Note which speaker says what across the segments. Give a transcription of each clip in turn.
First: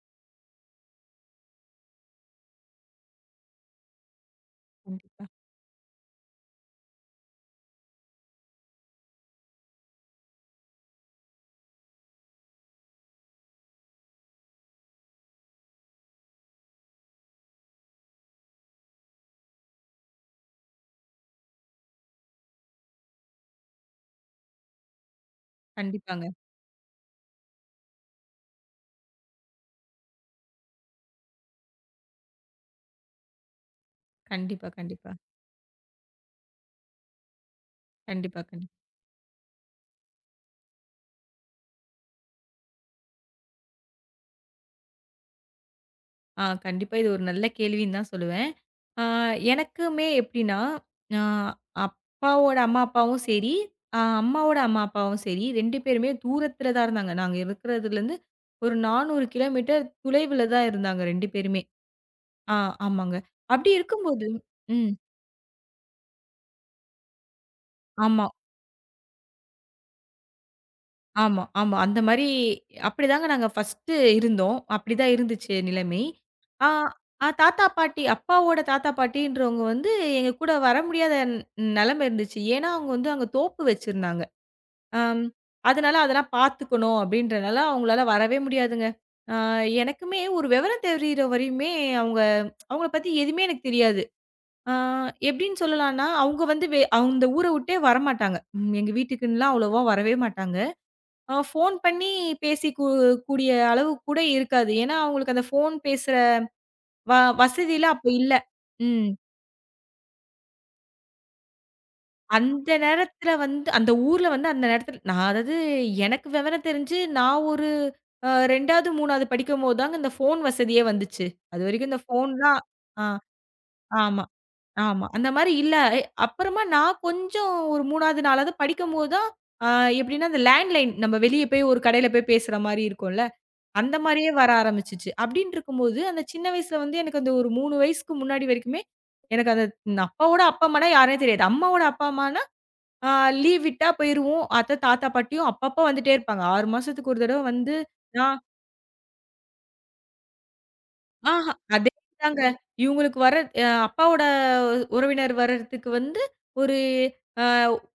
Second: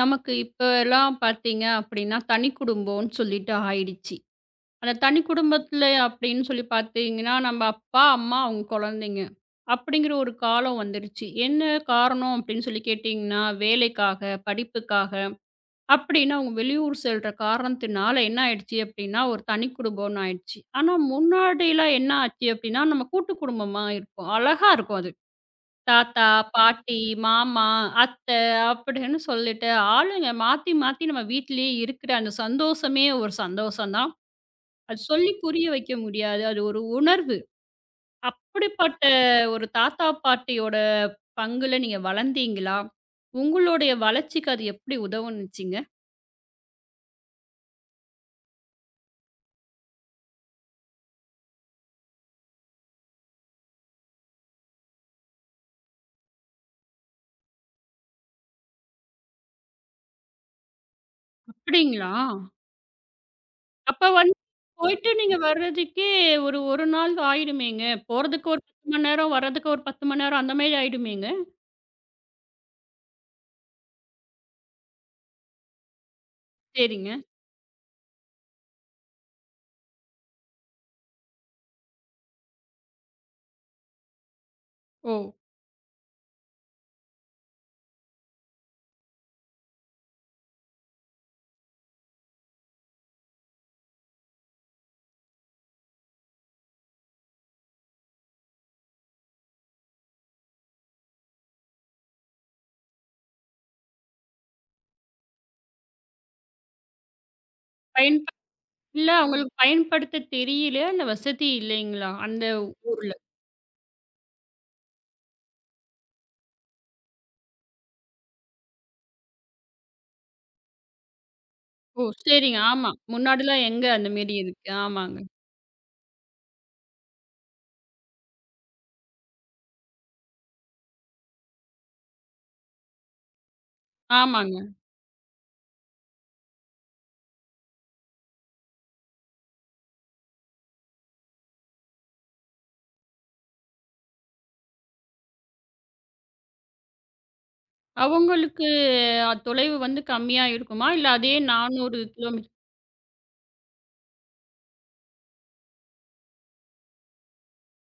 Speaker 1: நமக்கு இப்பலாம் பார்த்தீங்க அப்படின்னா, தனி குடும்பம்ன்னு சொல்லிட்டு ஆயிடுச்சு. அந்த தனி
Speaker 2: கண்டிப்பா.
Speaker 1: குடும்பத்தில அப்படின்னு சொல்லி பார்த்தீங்கன்னா, நம்ம அப்பா, அம்மா, அவங்க குழந்தைங்க அப்படிங்கிற ஒரு காலம் வந்துருச்சு. என்ன காரணம் அப்படின்னு சொல்லி கேட்டிங்கன்னா, வேலைக்காக, படிப்புக்காக அப்படின்னு அவங்க வெளியூர் செல்ற காரணத்தினால என்ன ஆயிடுச்சு அப்படின்னா, ஒரு தனி குடும்பம்ன்னு ஆயிடுச்சு. ஆனா முன்னாடிலாம் என்ன ஆச்சு அப்படின்னா, நம்ம கூட்டு குடும்பமா இருப்போம். அழகா இருக்கும் அது.
Speaker 2: கண்டிப்பாங்க.
Speaker 1: தாத்தா, பாட்டி, மாமா, அத்தை அப்படின்னு சொல்லிட்டு, ஆளுங்க மாத்தி மாத்தி நம்ம வீட்டிலேயே இருக்கிற அந்த சந்தோஷமே ஒரு சந்தோஷம் தான்.
Speaker 2: கண்டிப்பா,
Speaker 1: அது
Speaker 2: கண்டிப்பா.
Speaker 1: சொல்லி புரிய வைக்க முடியாது. அது ஒரு உணர்வு.
Speaker 2: கண்டிப்பா, கண்டிப்பா.
Speaker 1: அப்படிப்பட்ட ஒரு தாத்தா, பாட்டியோட பங்குல நீங்க வளர்ந்தீங்களா? உங்களுடைய வளர்ச்சிக்கு அது எப்படி உதவுனுச்சுங்க?
Speaker 2: கண்டிப்பா, இது ஒரு நல்ல கேள்வின்னு தான் சொல்லுவேன். ஆ எனக்குமே எப்படின்னா, ஆ அப்பாவோட அம்மா, அப்பாவும் சரி, அம்மாவோட அம்மா, அப்பாவும் சரி, 2 பேருமே தூரத்தில தான் இருந்தாங்க. நாங்க இருக்கிறதுலேருந்து ஒரு 400 கிலோமீட்டர் தொலைவில தான் இருந்தாங்க 2 பேருமே.
Speaker 1: அப்படிங்களா?
Speaker 2: ஆ ஆமாங்க. அப்படி
Speaker 1: அப்ப
Speaker 2: இருக்கும்போது.
Speaker 1: வந்து
Speaker 2: ம்.
Speaker 1: போயிட்டு நீங்க வர்றதுக்கே ஒரு 1 நாள் ஆயிடுமேங்க.
Speaker 2: ஆமா.
Speaker 1: போறதுக்கு ஒரு 10 மணி நேரம், வர்றதுக்கு ஒரு 10 மணி நேரம் அந்த மாரி ஆயிடுமேங்க?
Speaker 2: ஆமா, ஆமா. அந்த மாரி அப்படிதாங்க நாங்க ஃபர்ஸ்ட்டு இருந்தோம். அப்படிதான் இருந்துச்சு நிலைமை. ஆ
Speaker 1: சரிங்க.
Speaker 2: அ தாத்தா, பாட்டி, அப்பாவோட தாத்தா, பாட்டின்றவங்க வந்து எங்க கூட வர முடியாத நெலைமை இருந்துச்சு. ஏன்னா, அவங்க வந்து அங்க தோப்பு வச்சிருந்தாங்க.
Speaker 1: ஓ!
Speaker 2: அம் அதனால அதெல்லாம் பார்த்துக்கணும் அப்படின்றனால அவங்களால வரவே முடியாதுங்க. ஆ எனக்குமே ஒரு விவரம் தெரியிற வரையுமே அவங்க அவங்கள பத்தி எதுவுமே எனக்கு தெரியாது. ஆ எப்படின்னு சொல்லலாம்னா, அவங்க வந்து அந்த ஊர விட்டே வரமாட்டாங்க. எங்க வீட்டுக்குன்லாம் அவ்வளவா வரவே மாட்டாங்க. ஃபோன் பண்ணி பேசி கூடிய அளவு கூட இருக்காது. ஏன்னா, அவங்களுக்கு அந்த ஃபோன் பேசுற வ வசதிலாம் அப்ப
Speaker 1: பயன்
Speaker 2: இல்ல.
Speaker 1: இல்ல
Speaker 2: ம்.
Speaker 1: அவங்களுக்கு பயன்படுத்த தெரியல. அந்த வசதி இல்லைங்களா? அந்த
Speaker 2: அந்த
Speaker 1: ஊர்ல.
Speaker 2: நேரத்துல வந்து அந்த ஊர்ல வந்து அந்த நேரத்துல நான் அதாவது எனக்கு விவரம் தெரிஞ்சு நான் ஒரு 2வது, 3வது படிக்கும்போது தாங்க இந்த ஃபோன் வசதியே வந்துச்சு. அதுவரைக்கும் இந்த
Speaker 1: ஓ! சரிங்க.
Speaker 2: ஃபோன்லாம்
Speaker 1: ஆமா.
Speaker 2: ஆ
Speaker 1: முன்னாடிலாம் எங்க அந்த
Speaker 2: ஆமா,
Speaker 1: மேரி இருக்கு.
Speaker 2: ஆமா.
Speaker 1: ஆமாங்க.
Speaker 2: அந்த மாரி இல்ல. அப்புறமா நான் கொஞ்சம் ஒரு 3வது, 4வது படிக்கும்போது தான், அ எப்படின்னா, அந்த லேண்ட்லைன் நம்ம வெளிய போய் ஒரு கடையில போய் பேசுற மாரி இருக்கும்ல. அந்த மாரியே வர
Speaker 1: ஆமாங்க.
Speaker 2: ஆரம்பிச்சுச்சு. அப்டின்னு இருக்கும்போது, அந்த சின்ன வயசுல வந்து எனக்கு அந்த ஒரு 3 வயசுக்கு முன்னாடி வரைக்குமே, எனக்கு அந்த அப்பாவோட அப்பா, அம்மானா யாருன்னே தெரியாது. அம்மாவோட அப்பா, அம்மானா ஆ லீவ் விட்டா போயிருவோம். அத்த, தாத்தா, பாட்டியும் அப்பப்ப வந்துட்டே இருப்பாங்க. 6 மாசத்துக்கு ஒரு தடவ வந்து நான்
Speaker 1: அவங்களுக்கு தொலைவு வந்து கம்மியா இருக்குமா? இல்ல அதே
Speaker 2: ஆஹா அதே
Speaker 1: 400
Speaker 2: தாங்க.
Speaker 1: கிலோமீட்டர்.
Speaker 2: இவங்களுக்கு வர அப்பாவோட உறவினர் வர்றதுக்கு வந்து ஒரு அ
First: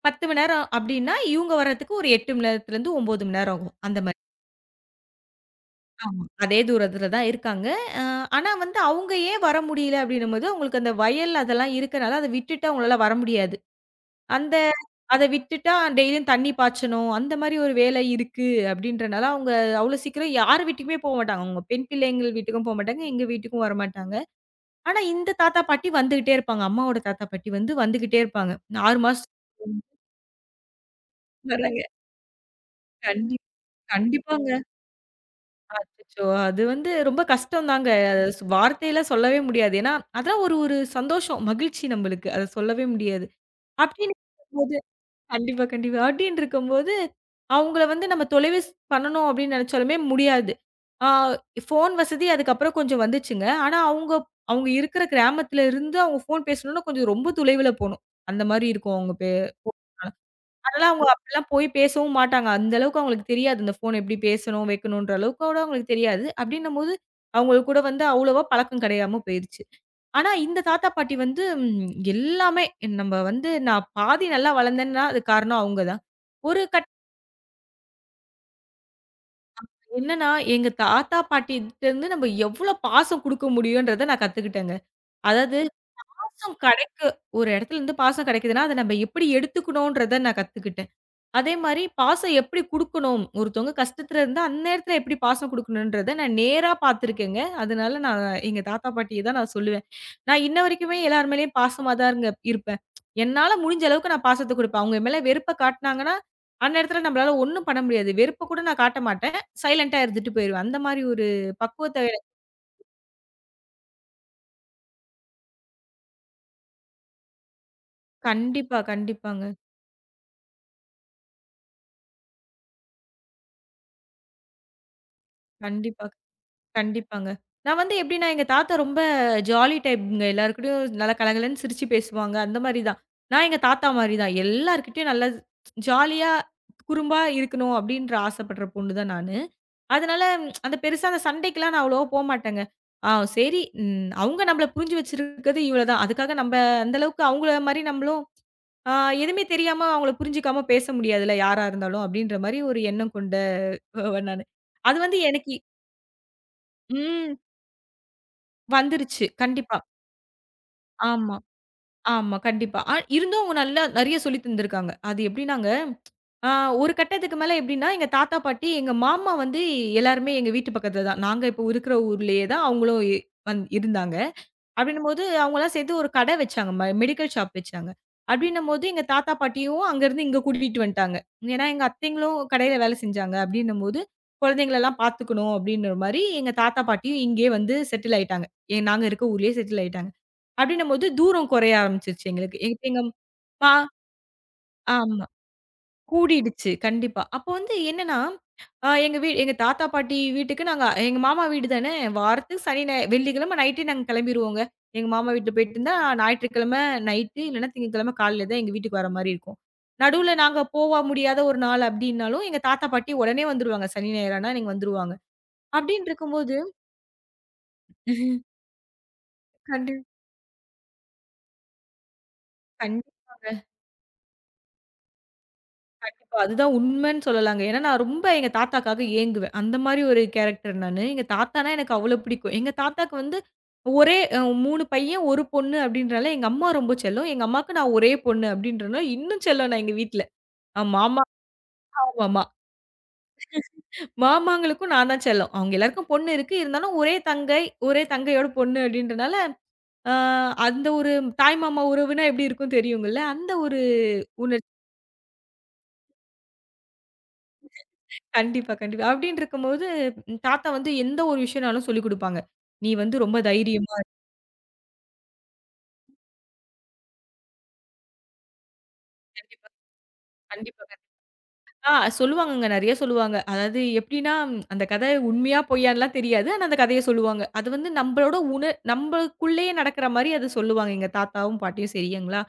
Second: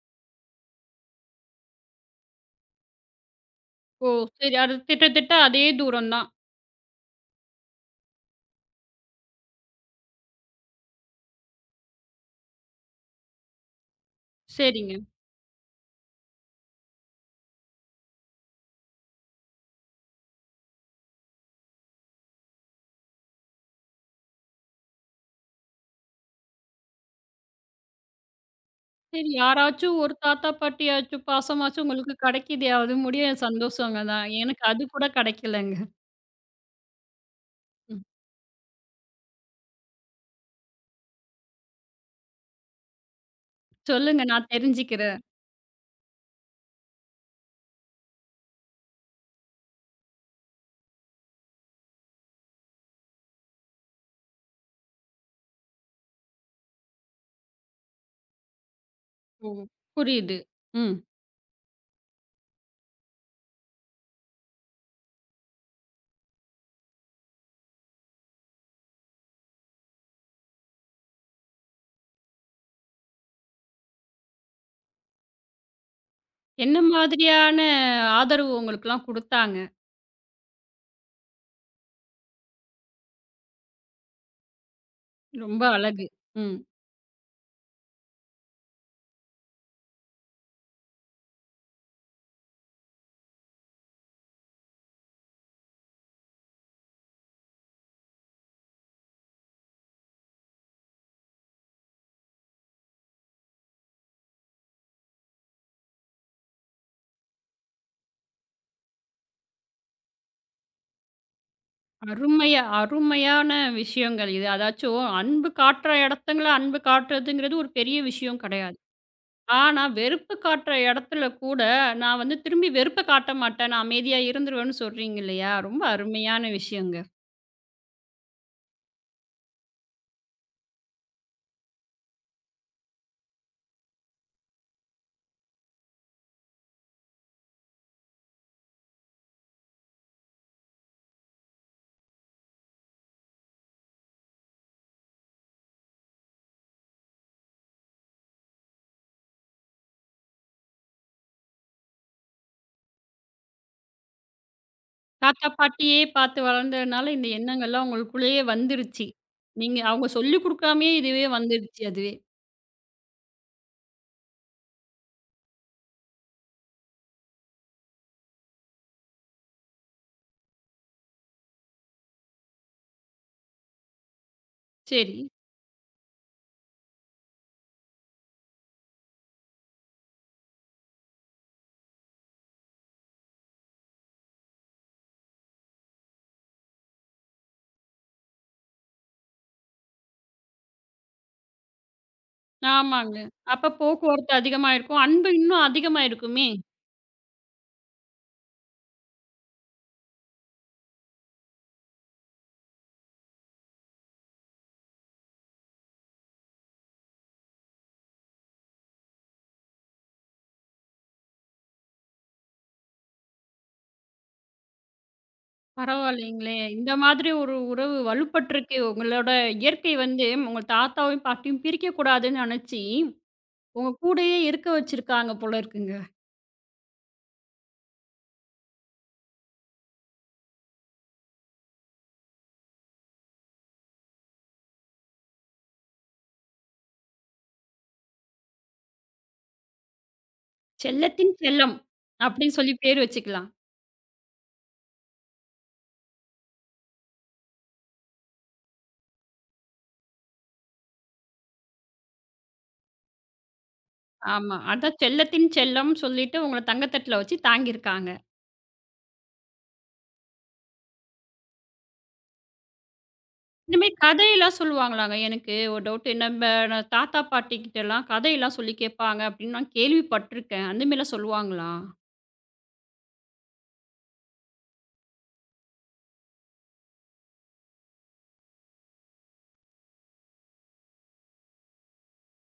Speaker 2: 10 மணி நேரம் அப்டின்னா, இவங்க வர்றதுக்கு ஒரு 8 மணி நேரத்துலருந்து 9 மணி நேரம் ஆகும். அந்த
Speaker 1: ஓ!
Speaker 2: மாரி.
Speaker 1: சரி. அது கிட்டத்தட்ட அதே தூரம்
Speaker 2: ஆமா.
Speaker 1: தான்.
Speaker 2: அதே தூரத்துல தான் இருக்காங்க. அ ஆனா வந்து அவங்க ஏன் வர முடியல அப்டின்னும்போது, அவங்களுக்கு அந்த வயல் அதெல்லாம் இருக்கனால, அத விட்டுட்டு அவங்களால வர முடியாது. அந்த
Speaker 1: சரிங்க.
Speaker 2: அத விட்டுட்டா டெய்லியும் தண்ணி பாய்ச்சணும். அந்த மாரி ஒரு வேலை இருக்கு அப்டின்றனால, அவங்க அவ்ளோ சீக்கிரம் யார் வீட்டுக்குமே போமாட்டாங்க. அவங்க பெண் பிள்ளைங்கள் வீட்டுக்கும் போமாட்டாங்க, எங்க வீட்டுக்கும் வரமாட்டாங்க. ஆனா இந்த தாத்தா, பாட்டி வந்துகிட்டே இருப்பாங்க. அம்மாவோட தாத்தா, பாட்டி வந்து வந்துகிட்டே இருப்பாங்க. 6
Speaker 1: சரி
Speaker 2: மாசத்துக்கு
Speaker 1: யாராச்சும் ஒரு தாத்தா பாட்டியாச்சும்
Speaker 2: வராங்க.
Speaker 1: பாசமாச்சும் உங்களுக்கு கிடைக்குதே, அது முடிய
Speaker 2: கண்டிப்
Speaker 1: சந்தோஷங்க தான்.
Speaker 2: கண்டிப்பாங்க.
Speaker 1: எனக்கு அது கூட கிடைக்கலங்க.
Speaker 2: அச்சச்சோ! அது வந்து ரொம்ப கஷ்டம் தாங்க.
Speaker 1: ம்.
Speaker 2: அது வார்த்தையில சொல்லவே முடியாது. ஏன்னா, அதான் ஒரு ஒரு சந்தோஷம், மகிழ்ச்சி நம்பளுக்கு. அத சொல்லவே முடியாது. அப்படின்னு
Speaker 1: சொல்லுங்க நான்
Speaker 2: இருக்கும்போது
Speaker 1: தெரிஞ்சுக்கிறேன்.
Speaker 2: கண்டிப்பா, கண்டிப்பா. அப்படின்னு இருக்கும்போது, அவங்கள வந்து நம்ம தொலைவு பண்ணணும் அப்படின்னு நெனச்சாலுமே முடியாது. ஆ ஃபோன் வசதி அதுக்கப்புறம் கொஞ்சம் வந்துச்சுங்க. ஆனா, அவங்க அவங்க இருக்கிற கிராமத்துல இருந்து அவங்க ஃபோன் பேசணும்னா, கொஞ்சம் ரொம்ப தொலைவுல போணும். அந்த மாரி இருக்கும் அவங்க.
Speaker 1: ஓ! புரியுது.
Speaker 2: அதெல்லாம்
Speaker 1: ம்.
Speaker 2: அவங்க அப்படிலாம் போய் பேசவும் மாட்டாங்க. அந்த அளவுக்கு அவங்களுக்கு தெரியாது. இந்த ஃபோன் எப்படி பேசணும், வைக்கணுன்ற அளவுக்கோட அவங்களுக்கு தெரியாது. அப்படின்னும்போது, அவங்களுக்கு கூட வந்து அவ்வளவா பழக்கம் கிடையாம போயிருச்சு. ஆனா, இந்த தாத்தா, பாட்டி வந்து எல்லாமே நம்ம வந்து நான் பாதி நல்லா வளர்ந்தேன்னா, அது காரணம் அவங்க தான். ஒரு
Speaker 1: என்ன
Speaker 2: கட்
Speaker 1: மாதிரியான ஆதரவு உங்களுக்குலாம் குடுத்தாங்க?
Speaker 2: என்னன்னா, எங்க தாத்தா, பாட்டிட்டருந்து நம்ம எவ்வளோ பாசம் குடுக்க முடியுன்றத நான் கத்துக்கிட்டேங்க. அதாவது
Speaker 1: ரொம்ப அழகு.
Speaker 2: பாசம்
Speaker 1: ம்.
Speaker 2: கெடைக்க ஒரு இடத்துல இருந்து பாசம் கெடைக்குதுன்னா, அத நம்ம எப்படி எடுத்துக்கணுன்றத நான் கத்துக்கிட்டேன். அதே மாரி பாசம் எப்படி குடுக்கணும்? ஒருத்தவங்க கஷ்டத்துல இருந்தா, அந்நேரத்துல எப்படி பாசம் குடுக்கணுன்றத நான் நேரா பார்த்துருக்கேங்க. அதனால நான் எங்க தாத்தா, பாட்டிய தான் நான் சொல்லுவேன். நான் இன்ன வரைக்குமே எல்லார் மேலயும் பாசமா தாங்க இருப்பேன். என்னால முடிஞ்ச அளவுக்கு நான் பாசத்த குடுப்பேன். அவங்க மேல வெறுப்ப காட்டுனாங்கன்னா, அந்நேரத்துல நம்மளால ஒண்ணும் பண்ண முடியாது. வெறுப்ப கூட நான் காட்ட மாட்டேன். சைலன்ட்டா இருந்துட்டு போயிருவேன். அந்த மாரி ஒரு பக்குவத்த
Speaker 1: அருமையா அருமையான விஷயங்கள் இது. அதாச்சும் அன்பு காட்டுற இடத்துங்கள அன்பு காட்டுறதுங்கிறது ஒரு பெரிய விஷயம் கிடையாது.
Speaker 2: கண்டிப்பா, கண்டிப்பாங்க.
Speaker 1: ஆனா, வெறுப்பு காட்டுற இடத்துல கூட நான் வந்து திரும்பி வெறுப்ப காட்ட மாட்டேன். நான் அமைதியா இருந்துருவேன்னு சொல்றீங்க இல்லையா? ரொம்ப
Speaker 2: கண்டிப்பா.
Speaker 1: அருமையான விஷயங்க.
Speaker 2: கண்டிப்பாங்க. நான் வந்து எப்படின்னா, எங்க தாத்தா ரொம்ப ஜாலி டைப்ங்க. எல்லார்கிட்டயும் நல்லா கலகலன்னு சிரிச்சு பேசுவாங்க. அந்த மாரி தான். நான் எங்க தாத்தா மாரி தான். எல்லார்கிட்டயும் நல்லா ஜாலியா, குறும்பா இருக்கணும் அப்டின்ற ஆசைப்படுற பொண்ணு தான் நானு. அதனால அந்த பெருசா அந்த சண்டைக்குலாம் நான் அவ்வளவா போமாட்டேங்க. ஆ சரி, அவங்க நம்மள புரிஞ்சு வச்சிருக்கிறது இவ்ளோ தான். அதுக்காக நம்ப அந்த அளவுக்கு அவங்கள மாரி நம்மளும் ஆ எதுவுமே தெரியாம அவங்கள புரிஞ்சுக்காம பேச முடியாதுல்ல, யாரா இருந்தாலும் அப்டின்ற மாரி ஒரு எண்ணம் கொண்ட நானு. அது வந்து
Speaker 1: தாத்தா,
Speaker 2: எனக்கு
Speaker 1: பாட்டியே பார்த்து வளர்ந்ததுனால இந்த
Speaker 2: ம்
Speaker 1: எண்ணங்கள்லாம் உங்களுக்குள்ளேயே வந்துருச்சு.
Speaker 2: வந்துருச்சு. கண்டிப்பா.
Speaker 1: நீங்க அவங்க சொல்லிக் குடுக்காமயே இதுவே
Speaker 2: ஆமா,
Speaker 1: வந்துருச்சு அதுவே.
Speaker 2: ஆமா. கண்டிப்பா. இருந்தும் அவங்க நல்லா நெறைய சொல்லி தந்திருக்காங்க. அது எப்படின்னாங்க, அ ஒரு கட்டத்துக்கு மேல எப்படின்னா, எங்க தாத்தா, பாட்டி, எங்க மாமா வந்து எல்லாருமே எங்க வீட்டு பக்கத்துல தான். நாங்க இப்போ இருக்கிற ஊர்லயே தான் அவங்களும் இ வந் இருந்தாங்க.
Speaker 1: சரி.
Speaker 2: அப்படின்னும்போது அவங்கலாம் சேர்ந்து ஒரு கடை வச்சாங்க. மெடிக்கல் ஷாப் வச்சாங்க. அப்படின்னும்போது எங்க தாத்தா, பாட்டியும் அங்கருந்து இங்க கூட்டிட்டு வந்துட்டாங்க. ஏன்னா எங்க அத்தைங்களும் கடையில வேலை செஞ்சாங்க. அப்படின்னும்போது குழந்தைங்களலாம் பார்த்துக்கணும் அப்படின்ற மாரி எங்க தாத்தா, பாட்டியும் இங்கேயே வந்து செட்டில் ஆயிட்டாங்க. நாங்க இருக்க ஊர்லயே செட்டில் ஆயிட்டாங்க. அப்படின்னும்போது தூரம் குறைய ஆரம்பிச்சுருச்சு எங்களுக்கு. எ எங்க
Speaker 1: ஆமாங்க. அப்ப
Speaker 2: பா
Speaker 1: போக்குவரத்து அதிகமாயிருக்கும்.
Speaker 2: ஆமா.
Speaker 1: அன்பு இன்னும் அதிகமாயிருக்குமே!
Speaker 2: கூடிடுச்சு கண்டிப்பா. அப்போ வந்து என்னன்னா, அ எங்க வீ எங்க தாத்தா, பாட்டி வீட்டுக்கு நாங்க, எங்க மாமா வீடு தானே வாரத்துக்கு சனி, ஞாயி வெள்ளிக்கிழமை நைட்டே நாங்க கிளம்பிருவோங்க. எங்க மாமா வீட்ல போயிட்டு இருந்தா ஞாயிற்றுக்கிழமை நைட்டு இல்லன்னா திங்கட்கிழமை காலையில தான் எங்க வீட்டுக்கு வர மாரி இருக்கும். நடுவுல நாங்க போவ முடியாத ஒரு நாள் அப்படின்னாலும், எங்க தாத்தா, பாட்டி உடனே வந்துருவாங்க. சனி, ஞாயிறு ஆனா நீங்க வந்துருவாங்க. அப்படின்னு இருக்கும்போது
Speaker 1: பரவாயில்லைங்களே! இந்த மாதிரி ஒரு உறவு வலுப்பட்டுருக்கு. உங்களோட
Speaker 2: கண்டி
Speaker 1: இயற்கை வந்து உங்க தாத்தாவையும், பாட்டியும் பிரிக்கக்கூடாதுன்னு நெனச்சு,
Speaker 2: கண்டிப்பாங்க.
Speaker 1: உங்க கூடயே இருக்க வச்சிருக்காங்க போல இருக்குங்க.
Speaker 2: கண்டிப்பா. அதுதான் உண்மைன்னு சொல்லலாங்க. ஏன்னா, நான் ரொம்ப எங்க தாத்தாக்காக ஏங்குவேன். அந்த மாரி ஒரு கேரக்டர் நானு. எங்க தாத்தானா எனக்கு அவ்ளோ பிடிக்கும். எங்க தாத்தாக்கு வந்து ஒரே 3 பையன், 1 பொண்ணு அப்டின்றனால எங்க அம்மா ரொம்ப செல்லம். எங்க அம்மாவுக்கு நான் ஒரே பொண்ணு அப்டின்றனால இன்னும் செல்லம் நான் எங்க வீட்ல. அ மாமா
Speaker 1: செல்லத்தின் செல்லம்
Speaker 2: ஆமாமா.
Speaker 1: அப்டின்னு சொல்லி பேர் வச்சுக்கலாம்.
Speaker 2: மாமாங்களுக்கும் நான் தான் செல்லம். அவங்க எல்லாருக்கும் பொண்ணு இருக்கு. இருந்தாலும் ஒரே தங்கை, ஒரே தங்கையோட பொண்ணு அப்டின்றனால, அ அந்த ஒரு தாய் மாமா உறவுனா எப்டி இருக்கும் தெரியுங்கல்ல. அந்த ஒரு
Speaker 1: ஆமா.
Speaker 2: உணர்ச்சி.
Speaker 1: அதான் செல்லத்தின் செல்லம் சொல்லிட்டு உங்கள தங்கத்தட்டுல வச்சு தாங்கியிருக்காங்க.
Speaker 2: கண்டிப்பா, கண்டிப்பா. அப்டின்னு இருக்கும்போது, தாத்தா வந்து எந்த ஒரு விஷயம்னாலும் சொல்லிக் குடுப்பாங்க. "நீ வந்து ரொம்ப
Speaker 1: இந்த மாரி
Speaker 2: தைரியமா
Speaker 1: கதையெல்லாம் சொல்லுவாங்களாங்க? எனக்கு ஒரு டவுட். நான் தாத்தா, பாட்டி கிட்டலாம் கதையெல்லாம் சொல்லி கேட்பாங்க அப்டின்னு நான் கேள்விப்பட்டுருக்கேன்.
Speaker 2: கண்டிப்பா
Speaker 1: அந்த
Speaker 2: கண்"
Speaker 1: மாரிலாம் சொல்லுவாங்களா?
Speaker 2: ஆ சொல்லுவாங்கங்க. நெறைய சொல்லுவாங்க. அதாவது எப்டின்னா, அந்த கதை உண்மையா பொய்யான்லாம் தெரியாது. ஆனா அந்த கதைய சொல்லுவாங்க. அது வந்து நம்பளோட நம்பளுக்குள்ளேயே நடக்கிற மாரி அத சொல்லுவாங்க எங்க தாத்தாவும், பாட்டியும் சரிங்களா?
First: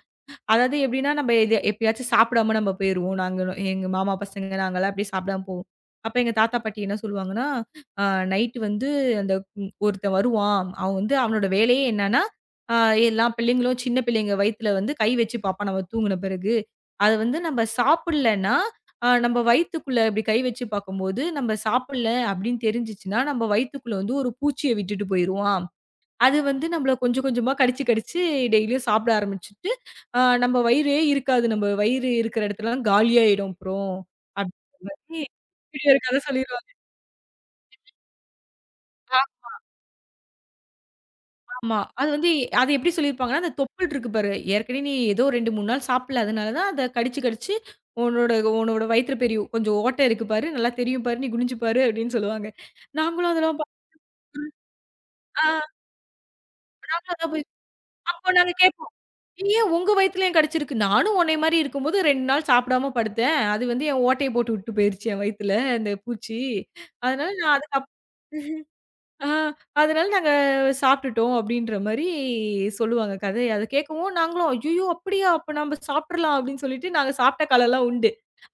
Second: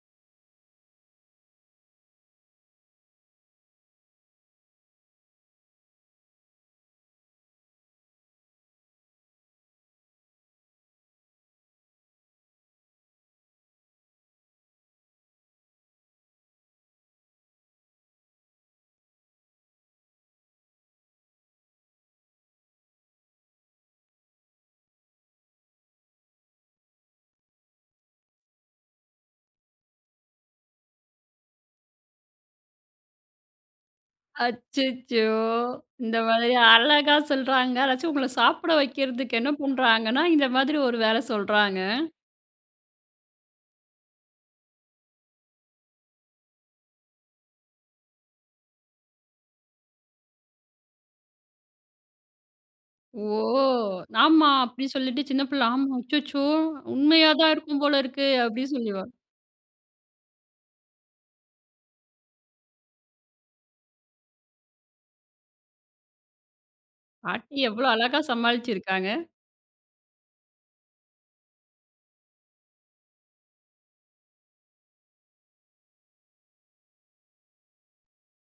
Speaker 2: அதாவது எப்படின்னா, நம்ம இது எப்பயாச்சும் சாப்பிடாம நம்ம போயிருவோம். நாங்களும் எங்க மாமா பசங்க நாங்கலாம் அப்படியே சாப்பிடாம போவோம். அப்ப எங்க தாத்தா, பாட்டி என்ன சொல்லுவாங்கன்னா, அ நைட்டு வந்து அந்த ஒருத்தன் வருவான். அவன் வந்து அவனோட வேலையே என்னன்னா, அ எல்லா பிள்ளைங்களும், சின்ன பிள்ளைங்க வயித்துல வந்து கை வச்சு பார்ப்பான் நம்ம தூங்குன பிறகு. அது வந்து நம்ம சாப்பிடலன்னா, நம்ம வயித்துக்குள்ள இப்படி கை வச்சு பார்க்கும்போது, நம்ம சாப்பிடல அப்படின்னு தெரிஞ்சுச்சுன்னா, நம்ம வயித்துக்குள்ள வந்து ஒரு பூச்சிய விட்டுட்டு போயிருவான். அது வந்து நம்மள கொஞ்சம் கொஞ்சமா கடிச்சு கடிச்சு டெய்லியும் சாப்பிட ஆரம்பிச்சுட்டு, நம்ம வயிறே இருக்காது. நம்ம வயிறு இருக்கிற இடத்துலலாம் காலியாயிடும் அப்புறம். அப்படின்ற மாரி
Speaker 1: அச்சச்சோ!
Speaker 2: வீடியோல கதை
Speaker 1: இந்த மாதிரி
Speaker 2: சொல்லிருவாங்க.
Speaker 1: அழகா சொல்றாங்க. அதாச்சும் உங்கள சாப்பிட வைக்கிறதுக்கு என்ன பண்றாங்கன்னா, இந்த மாதிரி ஒரு வேலை
Speaker 2: ஆமா.
Speaker 1: சொல்றாங்க.
Speaker 2: அது வந்து அது எப்படி சொல்லியிருப்பாங்கன்னா, அந்த தொப்புள் இருக்கு பாரு. ஏற்கனவே நீ ஏதோ 2, 3 நாள் சாப்பிடல. அதனால தான் அத கடிச்சு கடிச்சு உன்னோட உன்னோட வயித்துல பெரிய கொஞ்சம் ஓட்டை இருக்கு பாரு. நல்லா தெரியும் பாரு. நீ குனிஞ்சு பாரு அப்படின்னு சொல்லுவாங்க.
Speaker 1: ஓ!
Speaker 2: நாங்களும் அதெல்லாம் பா
Speaker 1: ஆமா. அப்படின்னு சொல்லிட்டு சின்ன
Speaker 2: ஆ
Speaker 1: பிள்ள, ஆமா அச்சச்சோ!
Speaker 2: நாங்களும் அதான்
Speaker 1: உண்மையா
Speaker 2: போய்
Speaker 1: தான் இருக்கும் போல இருக்கு
Speaker 2: அப்போ நாங்க
Speaker 1: அப்படின்னு
Speaker 2: கேட்போம்.
Speaker 1: சொல்லிருவா.
Speaker 2: ஏன் உங்க வயித்துல ஏன் கடிச்சிருக்கு? நானும் உன்னைய மாரி இருக்கும்போது 2 நாள் சாப்பிடாம படுத்தேன். அது வந்து என் ஓட்டைய போட்டு விட்டு போயிருச்சு என் வயித்துல, அந்த பூச்சி. அதனால நான்
Speaker 1: பாட்டி எவ்வளோ
Speaker 2: அதுக்கப்
Speaker 1: அழகா சமாளிச்சிருக்காங்க.
Speaker 2: ஆ அதனால நாங்க சாப்பிட்டுட்டோம் அப்படின்ற மாரி சொல்லுவாங்க கதை. அத கேட்கவும் நாங்களும் ஐயய்யோ! அப்படியா? அப்ப நம்ப சாப்பிடலாம் அப்படின்னு சொல்லிட்டு நாங்க சாப்பிட்ட காலம்லாம் உண்டு.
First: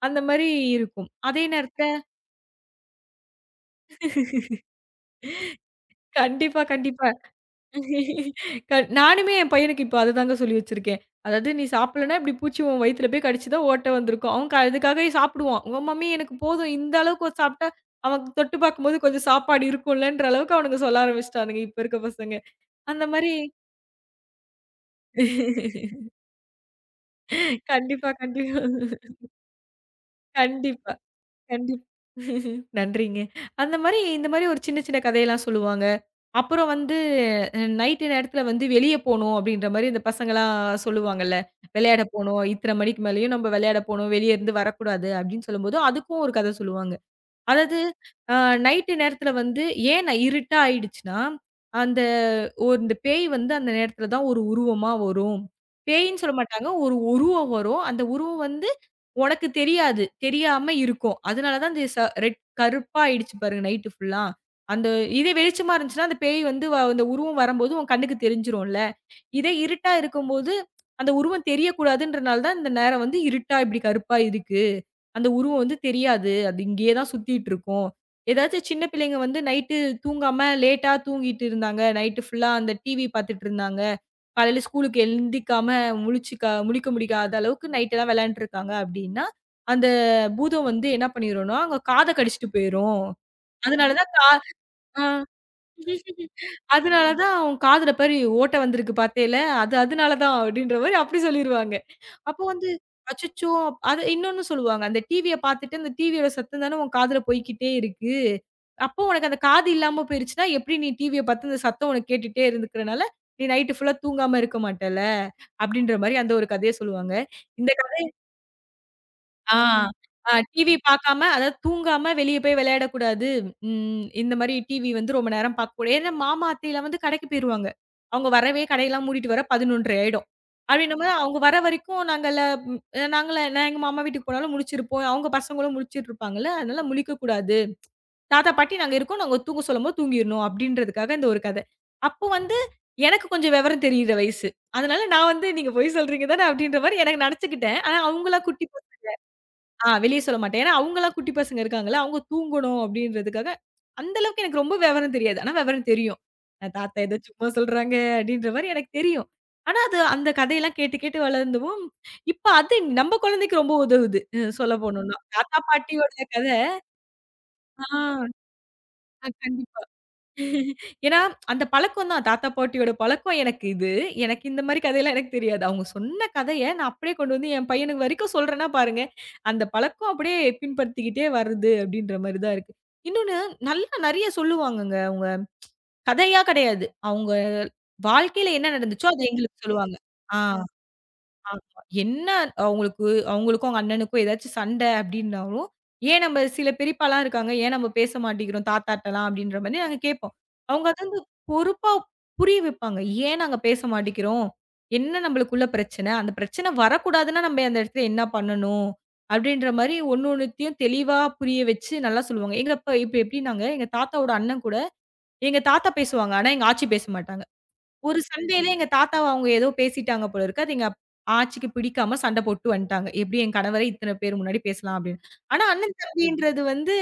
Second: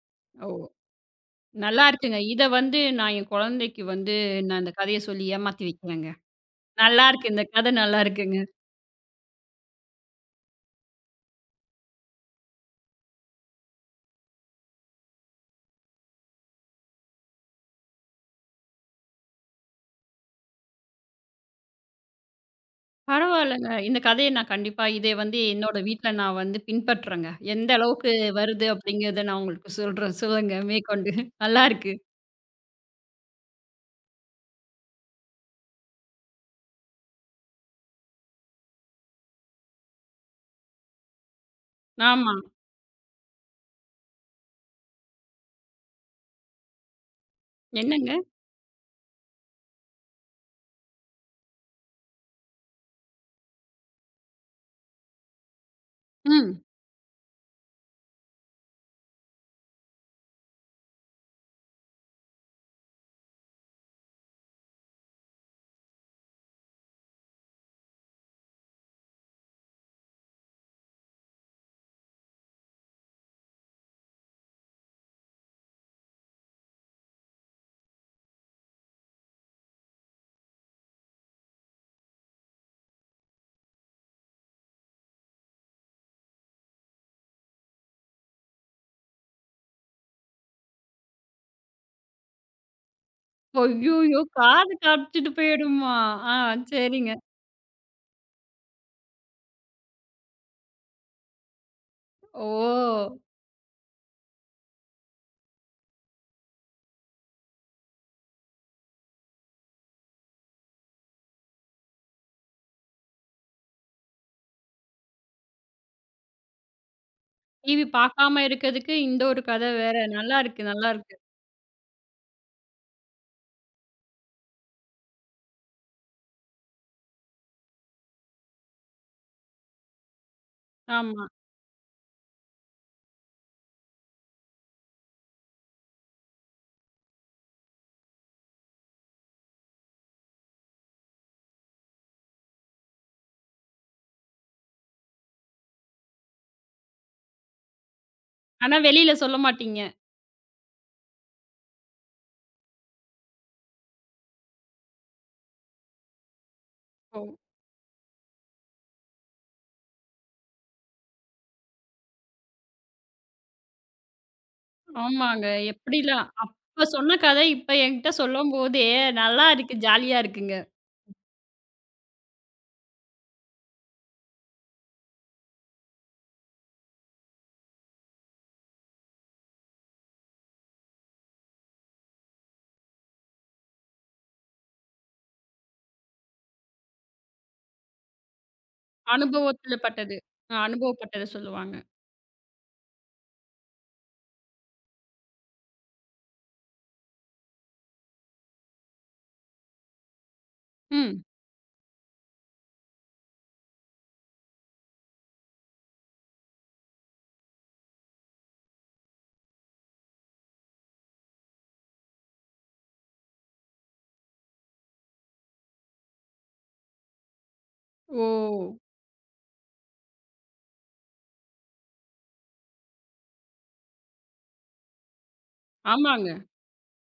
Speaker 2: அந்த மாரி
Speaker 1: ஓ!
Speaker 2: இருக்கும். அதே
Speaker 1: நல்லா
Speaker 2: நேரத்துல
Speaker 1: இருக்குங்க. இத வந்து நான் என் குழந்தைக்கு வந்து நான் இந்த கதைய சொல்லி ஏமாத்தி வைக்கிறேங்க.
Speaker 2: கண்டிப்பா,
Speaker 1: நல்லா
Speaker 2: கண்டிப்பா.
Speaker 1: இருக்கு. இந்த கதை நல்லா இருக்குங்க.
Speaker 2: க நானுமே என் பையனுக்கு இப்போ அதுதாங்க சொல்லி வச்சிருக்கேன். அதாவது நீ சாப்பிடலன்னா இப்படி பூச்சி உன் வயித்துல போய் கடிச்சு தான் ஓட்ட வந்திருக்கும். அவன் அதுக்காகவே சாப்பிடுவான். "உன் மம்மி எனக்கு போதும் இந்த அளவுக்கு ஒரு சாப்பிட்டா" அவன் தொட்டு பார்க்கும்போது கொஞ்சம் சாப்பாடு இருக்கும்லன்ற அளவுக்கு அவனுங்க சொல்ல ஆரம்பிச்சுட்டானுங்க இப்ப இருக்க பசங்க. அந்த மாரி
Speaker 1: பரவாயில்லங்க. இந்த கதைய நான் கண்டிப்பா இதை வந்து என்னோட வீட்ல நான் வந்து பின்பற்றேங்க. எந்த
Speaker 2: கண்டிப்பா,
Speaker 1: அளவுக்கு
Speaker 2: கண்டிப்பா.
Speaker 1: வருது அப்படிங்கிறத நான் உங்களுக்கு சொல்றேன். சொல்லுங்க
Speaker 2: கண்டிப்பா.
Speaker 1: மேற்கொண்டு. நல்லா
Speaker 2: கண்டிப்
Speaker 1: இருக்கு.
Speaker 2: நன்றிங்க. அந்த மாரி இந்த மாரி ஒரு சின்ன சின்ன கதையெல்லாம் சொல்லுவாங்க. அப்புறம் வந்து நைட்டு நேரத்தில வந்து வெளிய போணும் அப்படின்ற மாரி இந்த பசங்கலாம் சொல்லுவாங்கல்ல. விளையாட
Speaker 1: ஆமா.
Speaker 2: போணும். இத்தன மணிக்கு மேலேயும் நம்ம விளையாட போணும். வெளிய இருந்து வரக்கூடாது அப்படின்னு சொல்லும்போது, அதுக்கும் ஒரு கதை சொல்லுவாங்க. அதாவது
Speaker 1: என்னங்க?
Speaker 2: அ நைட்டு நேரத்தில வந்து ஏன் நான் இருட்டா ஆயிடுச்சுன்னா, அந்த ஒரு இந்த பேய் வந்து அந்த நேரத்தில தான் ஒரு உருவமா வரும். பேயின்னு சொல்ல
Speaker 1: ம்.
Speaker 2: மாட்டாங்க. ஒரு உருவம் வரும். அந்த உருவம் வந்து உனக்கு தெரியாது. தெரியாம இருக்கும். அதனால தான் இந்த ரெட் கருப்பா ஆயிடுச்சு பாருங்க நைட்டு ஃபுல்லா. அந்த இதே வெளிச்சமா இருந்துச்சுன்னா, அந்த பேய் வந்து அந்த உருவம் வரும்போது உன் கண்ணுக்கு தெரிஞ்சிரும்ல. இதே இருட்டா இருக்கும்போது, அந்த உருவம் தெரியக்கூடாதுன்றனால தான் இந்த நேரம் வந்து இருட்டா இப்படி கருப்பா இருக்கு. அந்த உருவம் வந்து தெரியாது. அது இங்கேயே தான் சுத்திட்டுருக்கும். ஏதாச்சும் சின்ன பிள்ளைங்க வந்து நைட்டு தூங்காம லேட்டா தூங்கிட்டு இருந்தாங்க. நைட்டு ஃபுல்லா அந்த டிவி பார்த்துட்டு இருந்தாங்க. காலையில ஸ்கூலுக்கு எழுந்திக்காம முழிச்சுக்க முழிக்க முடியாத அளவுக்கு நைட்டெல்லாம் விளையாண்டுருக்காங்க அப்டின்னா, அந்த பூதம் வந்து என்ன பண்ணிரும்னா, அவங்க காத கடிச்சுட்டு போயிரும். அதனால தான்
Speaker 1: ஐய்யயோ! காது
Speaker 2: ஆ
Speaker 1: கடிச்சிட்டு போயிடுமா? ஆ
Speaker 2: அதனால
Speaker 1: சரிங்க.
Speaker 2: தான் "உன் காதுல பாரு ஓட்ட வந்திருக்கு பாத்தேல, அது அதனால தான்" அப்டின்ற மாரி அப்டி சொல்லிருவாங்க. அப்போ வந்து,
Speaker 1: ஓ!
Speaker 2: அச்சச்சோ! அது இன்னொன்னு சொல்லுவாங்க. அந்த டிவிய பார்த்துட்டு, அந்த டிவியோட சத்தம் தானே உன் காதுல போய்க்கிட்டே இருக்கு. அப்போ உனக்கு அந்த காது இல்லாம போயிருச்சுன்னா, எப்படி நீ டிவிய பார்த்து அந்த சத்தம் உனக்கு கேட்டுட்டே இருந்துக்கிறனால, நீ நைட்டு ஃபுல்லா தூங்காம இருக்க மாட்டல்ல. அப்படின்ற மாரி அந்த ஒரு கதைய சொல்லுவாங்க.
Speaker 1: டிவி பார்க்காம இருக்கிறதுக்கு இந்த ஒரு
Speaker 2: ஆ,
Speaker 1: கதை வேற. நல்லா இருக்கு,
Speaker 2: டிவி
Speaker 1: நல்லா இருக்கு.
Speaker 2: பார்க்காம, அதாவது தூங்காம வெளிய போய் விளையாடக்கூடாது. இந்த மாரி டிவி வந்து ரொம்ப நேரம் பார்க்கக்கூடாது. ஏன்னா, மாமா, அத்தைலாம் வந்து கடைக்கு போயிருவாங்க. அவங்க வரவே கடையெல்லாம் மூடிட்டு வர 11:30 ஆயிடும். அப்படின்னும்போது
Speaker 1: ஆமா.
Speaker 2: அவங்க வர வரைக்கும் நாங்கல்ல. ம் நாங்கலாம் நான் எங்க மாமா வீட்டுக்கு போனாலும் முழிச்சிருப்போம். அவங்க பசங்களும் முழிச்சிட்டு இருப்பாங்கல்ல. அதனால முழிக்கக்கூடாது. தாத்தா, பாட்டி நாங்க இருக்கோம். நாங்க தூங்க சொல்லும்போது தூங்கிரணும் அப்படின்றதுக்காக இந்த ஒரு கதை. அப்போ வந்து எனக்கு கொஞ்சம் விவரம் தெரியிற வயசு. அதனால நான் வந்து நீங்க பொய் சொல்றீங்க தானே அப்படின்ற மாரி எனக்கு நெனச்சுக்கிட்டேன். ஆனா அவங்களா குட்டி
Speaker 1: ஆனா வெளியில சொல்ல மாட்டீங்க.
Speaker 2: ஆ வெளிய சொல்ல மாட்டேன். ஏன்னா அவங்கலாம் குட்டி பசங்க இருக்காங்கல்ல. அவங்க தூங்கணும் அப்படின்றதுக்காக, அந்த அளவுக்கு எனக்கு ரொம்ப விவரம் தெரியாது. ஆனா விவரம் தெரியும். தாத்தா ஏதோ
Speaker 1: ஓ!
Speaker 2: சும்மா சொல்றாங்க அப்படின்ற மாரி எனக்கு தெரியும். ஆனா அது அந்த கதையெல்லாம் கேட்டு கேட்டு வளர்ந்தவும், இப்ப அது நம்ம குழந்தைக்கு ரொம்ப உதவுது. சொல்ல போணும்னா,
Speaker 1: ஆமாங்க.
Speaker 2: தாத்தா பாட்டியோட
Speaker 1: எப்படிலாம்
Speaker 2: கதை
Speaker 1: அப்ப சொன்ன கதை இப்ப என்கிட்ட
Speaker 2: ஆ
Speaker 1: சொல்லும்போதே
Speaker 2: அ
Speaker 1: நல்லா இருக்கு.
Speaker 2: கண்டிப்பா.
Speaker 1: ஜாலியா இருக்குங்க.
Speaker 2: ஏன்னா, அந்த பழக்கம் தான். தாத்தா, பாட்டியோட பழக்கம் எனக்கு இது. எனக்கு இந்த மாரி கதையெல்லாம் எனக்கு தெரியாது. அவங்க சொன்ன கதைய நான் அப்படியே கொண்டு வந்து என் பையனுக்கு வரைக்கும் சொல்றேன்னா பாருங்க, அந்த பழக்கம் அப்படியே பின்படுத்திக்கிட்டே வருது அப்படின்ற மாரி தான் இருக்கு. இன்னொன்னு நல்லா நெறைய சொல்லுவாங்கங்க. அவங்க கதையா கிடையாது. அவங்க வாழ்க்கையில என்ன நடந்துச்சோ, அத எங்களுக்கு
Speaker 1: அனுபவத்துல
Speaker 2: சொல்லுவாங்க.
Speaker 1: பட்டது.
Speaker 2: ஆ.
Speaker 1: அனுபவப்பட்டத சொல்லுவாங்க.
Speaker 2: ஆமா. என்ன அவங்களுக்கு அவங்களுக்கும், அவங்க அண்ணனுக்கும் ஏதாச்சும் சண்டை அப்படின்னாலும், ஏன் நம்ம சில பெரியப்பாலாம் இருக்காங்க. ஏன் நம்ம பேச மாட்டேங்கிறோம் தாத்தாட்டலாம் அப்படின்ற மாரி நாங்க கேட்போம். அவங்க அத வந்து
Speaker 1: ம்.
Speaker 2: பொறுப்பா புரிய வைப்பாங்க. ஏன் நாங்க பேச மாட்டேங்கிறோம்? என்ன நம்மளுக்குள்ள பிரச்சனை? அந்த பிரச்சனை வரக்கூடாதுன்னா நம்ம அந்த இடத்துல என்ன பண்ணணும்? அப்படின்ற மாரி ஒண்ணு ஒண்ணுத்தையும் தெளிவா புரிய வச்சு நல்லா சொல்லுவாங்க. எங்க அப்பா இப்ப எப்படின்னாங்க, எங்க தாத்தாவோட அண்ணன் கூட எங்க தாத்தா பேசுவாங்க. ஆனா எங்க ஆச்சி பேச மாட்டாங்க. ஒரு
Speaker 1: ஓ!
Speaker 2: சண்டையிலே எங்க தாத்தாவ அவங்க ஏதோ பேசிட்டாங்க போல இருக்கு. அது எங்க ஆச்சிக்கு பிடிக்காம சண்டை போட்டு வந்துட்டாங்க. எப்படி என் கணவரே இத்தன பேர் முன்னாடி பேசலாம் அப்படின்னு. ஆனா அண்ணன்
Speaker 1: ஆமாங்க,
Speaker 2: தம்பின்றது வந்து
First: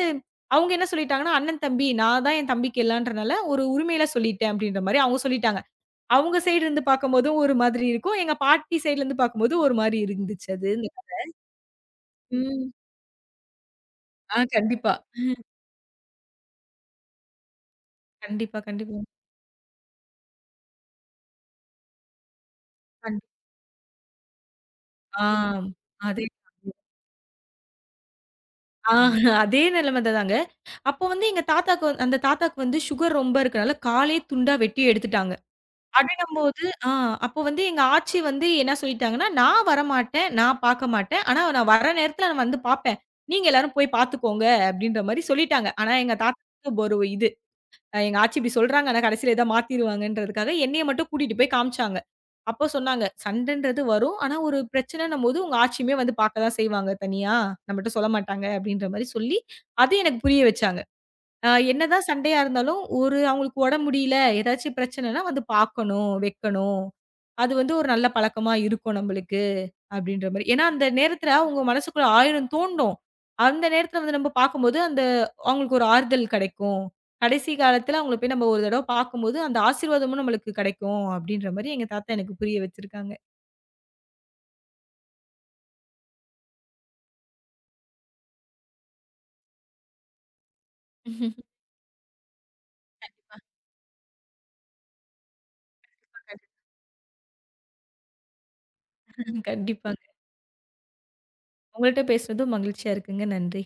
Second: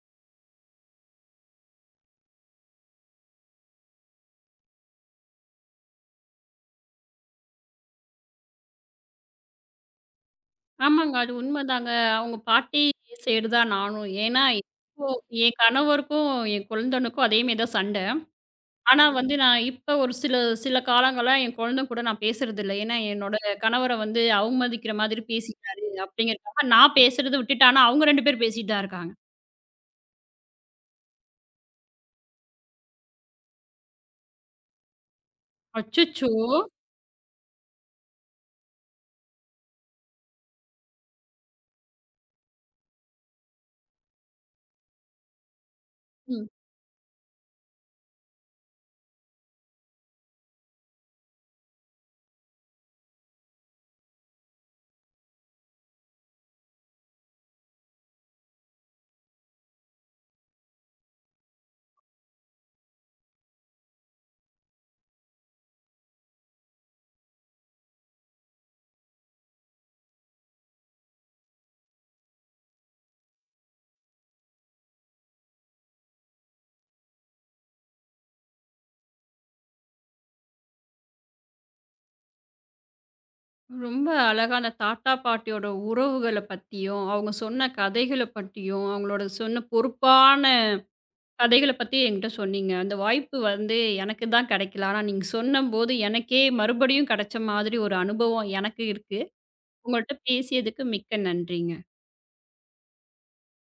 Speaker 2: அவங்க என்ன சொல்லிட்டாங்கன்னா, அண்ணன் தம்பி நான் தான் என் தம்பிக்கு எல்லான்றனால ஒரு உரிமையில சொல்லிட்டேன் அப்படின்ற மாரி அவங்க சொல்லிட்டாங்க. அவங்க சைடு இருந்து பார்க்கும்போதும் ஒரு மாதிரி இருக்கும். எங்க பாட்டி சைடுல இருந்து பார்க்கும்போது ஒரு மாரி இருந்துச்சு அது.
Speaker 1: ஆமாங்க. அது உண்மதாங்க. அவங்க
Speaker 2: ம்.
Speaker 1: பாட்டி சைடு தான் நானும். ஏன்னா,
Speaker 2: கண்டிப்பா.
Speaker 1: என் கணவருக்கும், என் கொழுந்தனுக்கும் அதே மாரி தான் சண்டை.
Speaker 2: கண்டிப்பா, கண்டிப்பா.
Speaker 1: ஆனா வந்து நான் இப்ப ஒரு சில சில காலங்களா என் கொழுந்தன் கூட நான் பேசுறதில்ல. ஏன்னா,
Speaker 2: கண்
Speaker 1: என்னோட கணவர வந்து அவமதிக்கிற மாதிரி
Speaker 2: ஆ.
Speaker 1: பேசிட்டாரு
Speaker 2: அதே
Speaker 1: அப்படிங்கிறதுக்காக நான் பேசுறத விட்டுட்டேன். ஆனா அவங்க 2 பேரும் பேசிட்டு தான்
Speaker 2: ஆ
Speaker 1: இருக்காங்க.
Speaker 2: அதே நிலைமை தாங்க. அப்போ வந்து எங்க தாத்தாக்கு அந்த தாத்தாக்கு வந்து சுகர் ரொம்ப இருக்கனால காலே துண்டா வெட்டி எடுத்துட்டாங்க.
Speaker 1: அச்சச்சோ!
Speaker 2: அப்படின்னும்போது ஆ அப்போ வந்து எங்க ஆச்சி வந்து என்ன சொல்லிட்டாங்கன்னா, "நான் வரமாட்டேன். நான் பார்க்க மாட்டேன். ஆனா நான் வர நேரத்துல நான் வந்து பார்ப்பேன். நீங்க எல்லாரும் போய் பார்த்துக்கோங்க." அப்படின்ற மாரி சொல்லிட்டாங்க. ஆனா எங்க தாத்தாக்கு ஒரு இது எங்க ஆச்சி இப்படி சொல்றாங்க. ஆனா கடைசியில ஏதா மாத்திருவாங்கன்றதுக்காக என்னைய மட்டும் கூட்டிட்டு போய் காமிச்சாங்க. அப்போ சொன்னாங்க, "சண்டைன்றது வரும். ஆனா ஒரு பிரச்சனைன்னும்போது உங்க ஆச்சியுமே வந்து பார்க்க தான் செய்வாங்க தனியா. நம்மட்ட சொல்ல மாட்டாங்க." அப்படின்ற மாரி சொல்லி, அது எனக்கு புரிய வச்சாங்க. என்னதான் சண்டையா இருந்தாலும், ஒரு அவங்களுக்கு உடம்பு முடியல, ஏதாச்சும் பிரச்சனைன்னா வந்து பார்க்கணும், வைக்கணும். அது வந்து ஒரு நல்ல பழக்கமா இருக்கும் நம்மளுக்கு அப்படின்ற மாரி. ஏன்னா அந்த நேரத்துல அவங்க மனசுக்குள்ள 1000 தோண்டும். அந்த நேரத்துல வந்து நம்ம பார்க்கும்போது, அந்த அவங்களுக்கு ஒரு ஆறுதல் கிடைக்கும். கடைசி காலத்துல அவங்கள போய் நம்ம ஒரு தடவ பார்க்கும்போது, அந்த ஆசீர்வாதமும் நம்மளுக்கு கிடைக்கும் அப்படின்ற மாரி எங்க தாத்தா எனக்கு புரிய வச்சிருக்காங்க.
Speaker 1: ரொம்ப அழகான தாத்தா பாட்டியோட உறவுகள பத்தியும், அவங்க சொன்ன கதைகள பத்தியும், அவங்களோட சொன்ன பொறுப்பான கதைகள பத்தி என்கிட்ட சொன்னீங்க. அந்த வாய்ப்பு வந்து எனக்கு தான் கிடைக்கல. ஆனா நீங்க சொன்னம்போது எனக்கே மறுபடியும் கிடைச்ச மாதிரி ஒரு அனுபவம் எனக்கு இருக்கு.
Speaker 2: கண்டிப்பாங்க.
Speaker 1: உங்கள்ட்ட பேசியதுக்கு மிக்க நன்றிங்க.
Speaker 2: உங்கள்ட்ட பேசுனதும் மகிழ்ச்சியா இருக்குங்க. நன்றி.